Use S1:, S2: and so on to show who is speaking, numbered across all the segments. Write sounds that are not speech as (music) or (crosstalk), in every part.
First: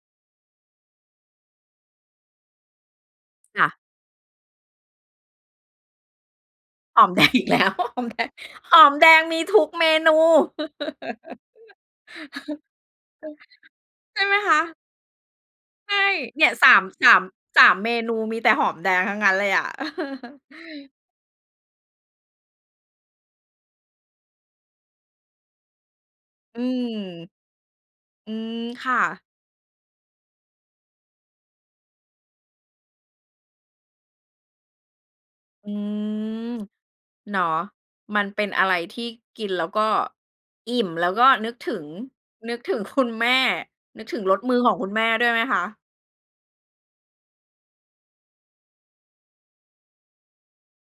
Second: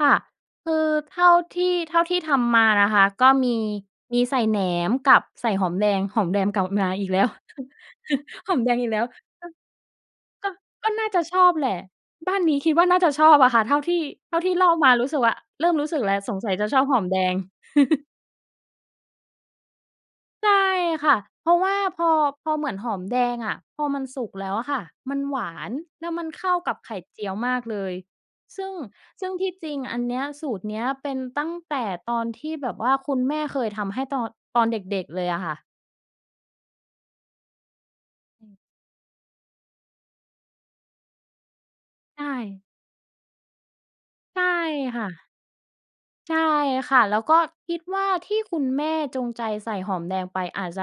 S1: ค่ะ คือเท่าที่ เท่าที่ทำมานะคะ ก็มี
S2: ค่ะ
S1: มีใส่แหนมกับใส่หอมแดง หอมแดงกลับมา
S2: ห
S1: อ
S2: อ
S1: ีก
S2: ม
S1: แ
S2: แ
S1: ล
S2: ด
S1: ้ว
S2: งอีกแล้ว
S1: (chuckles)
S2: หอมแดง
S1: หอมแด
S2: ห
S1: ง
S2: อ
S1: อีก
S2: ม
S1: แล้
S2: แด
S1: ว
S2: งมี
S1: ก็
S2: ทุกเมนู (laughs)
S1: ก็ ก็น่าจะชอบแหละ บ้านนี้คิดว่า น่าจะชอบอะค่ะ เท่าที่
S2: ใช่ไ
S1: เ
S2: ห
S1: ท
S2: ม
S1: ่าที
S2: ค
S1: ่
S2: ะ?
S1: เล่ามารู้สึกว่า เริ่มรู้
S2: ใช
S1: ส
S2: ่
S1: ึกแล้ว สง
S2: เนี่
S1: สั
S2: ย
S1: ยจ
S2: ส
S1: ะ
S2: า
S1: ชอ
S2: ม
S1: บหอ
S2: ส
S1: ม
S2: า
S1: แด
S2: ม
S1: ง
S2: 3 เม
S1: (chuckles)
S2: นูมีแต่หอมแดงทั้งนั้นเลยอะ
S1: ใช่
S2: (chuckles)
S1: ค่ะ เพราะว่า พอ พอเหมือนหอมแดงอะ พอมันสุกแล้วอะค่ะ มันหวาน แล้วมันเข้า
S2: อื
S1: กับไ
S2: ม
S1: ข่เจียวมากเลย
S2: อืม
S1: ซึ่ง
S2: ค่ะ
S1: ซึ่งที่จริงอันเนี้ยสูตรเนี้ยเป็นตั้งแต่ตอนที่แบบว่าคุณแม่เคยทำให้ตอน ตอนเด็ก ๆ เลยอะค่ะ
S2: อืม เนาะ มันเป็
S1: อื
S2: น
S1: ม
S2: อะไรที่กินแล้วก็อิ่ม แล้วก็นึกถึง
S1: ใช
S2: นึก
S1: ่
S2: ถึง คุณ แม่ นึกถึงร
S1: ใช
S2: ส
S1: ่
S2: มือของคุณ
S1: ค
S2: แม
S1: ่
S2: ่
S1: ะ
S2: ด้วยไหมคะ?
S1: ใช่ค่ะ แล้วก็คิดว่า ที่คุณแม่จงใจใส่หอมแดงไปอาจจะ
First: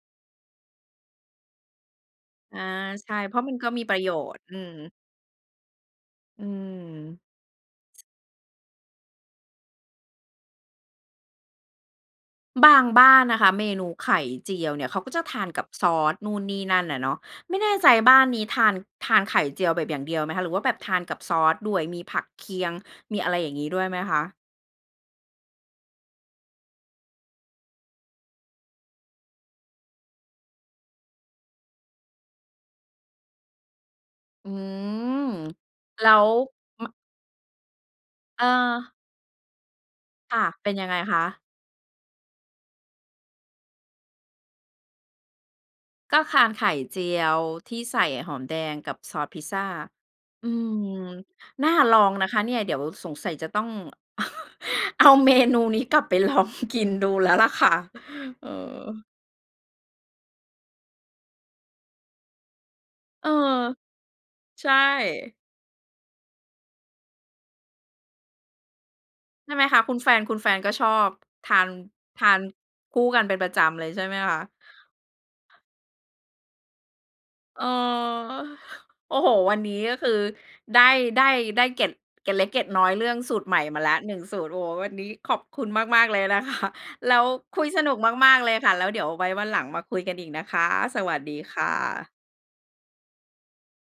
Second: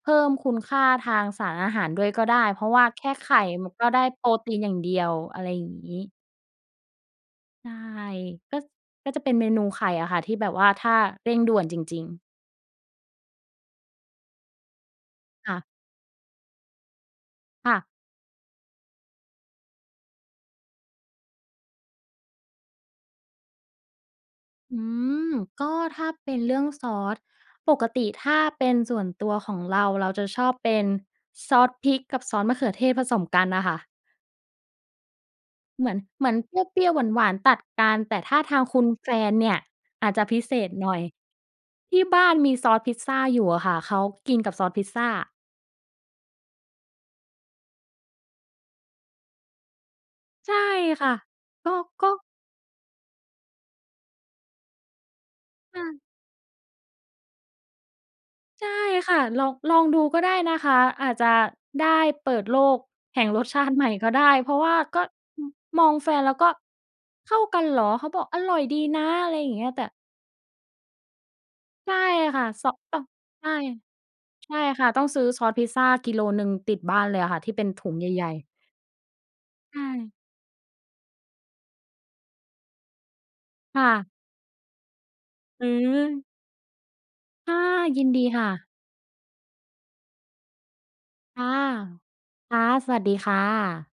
S1: เพิ่มคุณค่าทางสารอาหารด้วยก็ได้
S2: อ
S1: เพ
S2: า
S1: ราะว่าแค
S2: ใ
S1: ่
S2: ช่
S1: ไข
S2: เพรา
S1: ่
S2: ะมัน
S1: ม
S2: ก
S1: ั
S2: ็
S1: น
S2: ม
S1: ก
S2: ี
S1: ็
S2: ป
S1: ไ
S2: ร
S1: ด้
S2: ะโย
S1: โปร
S2: ชน์
S1: ตี
S2: อื
S1: นอย่า
S2: ม
S1: งเดียว อะไรอย่างงี้
S2: อืม
S1: ใช่ ก็ ก็จะเป็นเมนูไข่อะค่ะที่แบบว่า ถ้าเร่งด่วนจริง ๆ
S2: บางบ้านนะคะ เมนูไข่เจียวเนี่ย เขาก็จะทาน
S1: ค่
S2: กั
S1: ะ
S2: บซอส นู่นนี่นั่นอะเนาะ ไม่แ
S1: ค
S2: น่
S1: ่ะ
S2: ใจบ้านนี้ทาน ทานไข่เจียวแบบอย่างเดียวไหมคะ? หรือว่าแบบทานกับซอสด้วย มีผักเคียง มีอะไรอย่างงี้ด้วยไหมคะ?
S1: อืม ก็ถ้าเป็นเรื่องซอส ปกติถ้าเป็นส่วนตัวของเรา เราจะชอบเป็นซอสพริกกับซอสมะเขือเทศผสมกันน่ะค่ะ
S2: อืม
S1: เหมือน
S2: แล้
S1: เหม
S2: ว
S1: ือนเปรี
S2: ม
S1: ้ยว ๆ หวาน ๆ ตัดกัน แต่ถ้า
S2: อ
S1: ทางคุณ
S2: า
S1: แฟนเนี่ย อาจจะ
S2: ค
S1: พ
S2: ่
S1: ิ
S2: ะ
S1: เศ
S2: เป
S1: ษ
S2: ็นยั
S1: ห
S2: ง
S1: น
S2: ไง
S1: ่อย
S2: คะ?
S1: ที่บ้านมีซอสพิซซาอยู่อะค่ะ เขากินกับซอสพิซซา
S2: ก็คานไข่เจียวที่ใส่หอมแดง กับซอสพิซซา อื
S1: ใช่
S2: ม
S1: ค่ะ
S2: น
S1: ก
S2: ่
S1: ็
S2: าล
S1: ก
S2: อ
S1: ็
S2: งนะคะเนี่ย เดี๋ยวสงสัยจะต้อง (laughs) เอา เมนูน
S1: ค
S2: ี้
S1: ่ะ
S2: กลับ ไปลองกินดูแล้ว ล่ะค่ะ เอ
S1: ใช่
S2: อ
S1: ค่ะ ลอง ลองดูก็ได้นะคะ อาจจะได้เปิดโลกแห่
S2: เออ
S1: งรสชาติใหม่ก็ได้ เพราะ
S2: ใช
S1: ว่าก็
S2: ่
S1: อืม มองแฟนเราก็ เข้ากันเหรอ? เขาบอก "อร่อยดีนะ" อะไรอย
S2: ใช
S1: ่า
S2: ่
S1: งเ
S2: ไห
S1: ง
S2: ม
S1: ี้ย
S2: ค
S1: แต
S2: ะ?
S1: ่
S2: คุณแฟน คุณแฟนก็ชอบทาน
S1: ใช่
S2: ทา
S1: ค
S2: น
S1: ่ะ เซาะ
S2: ค
S1: อ้า
S2: ู
S1: ว
S2: ่กันเป็น
S1: ใช
S2: ปร
S1: ่
S2: ะจำเลยใช่ไหมคะ?
S1: ใช่ค่ะ ต้องซื้อซอสพิซซา กิโลหนึ่งติดบ้านเลยอะค่ะที่
S2: เ
S1: เ
S2: อ
S1: ป
S2: อ
S1: ็นถุงใหญ่ ๆ
S2: เฮ้ย โอ้โฮ วันนี
S1: ใ
S2: ้
S1: ช
S2: ก็คื
S1: ่
S2: อ ได้ ได้ ได้เกร็ด เกร็ดเล็กเกร็ดน้อยเรื่องสูตรใหม่ม
S1: ค
S2: า
S1: ่
S2: แล้ว
S1: ะ
S2: 1 สูตร โอ้ วันนี้ขอบคุ
S1: อื
S2: ณมาก ๆ เลย
S1: อ
S2: นะ คะ แล้ว
S1: ค
S2: ค
S1: ่ะ
S2: ุยสนุก
S1: ยินดี
S2: มาก
S1: ค
S2: ๆ
S1: ่
S2: เลย
S1: ะ
S2: ค่ะ แล้วเดี๋ยวไว้วันหลังมาคุยกันอีกนะคะ สวัสด
S1: ค
S2: ี
S1: ่ะ
S2: ค่ะ
S1: ค่ะ สวัสดีค่ะ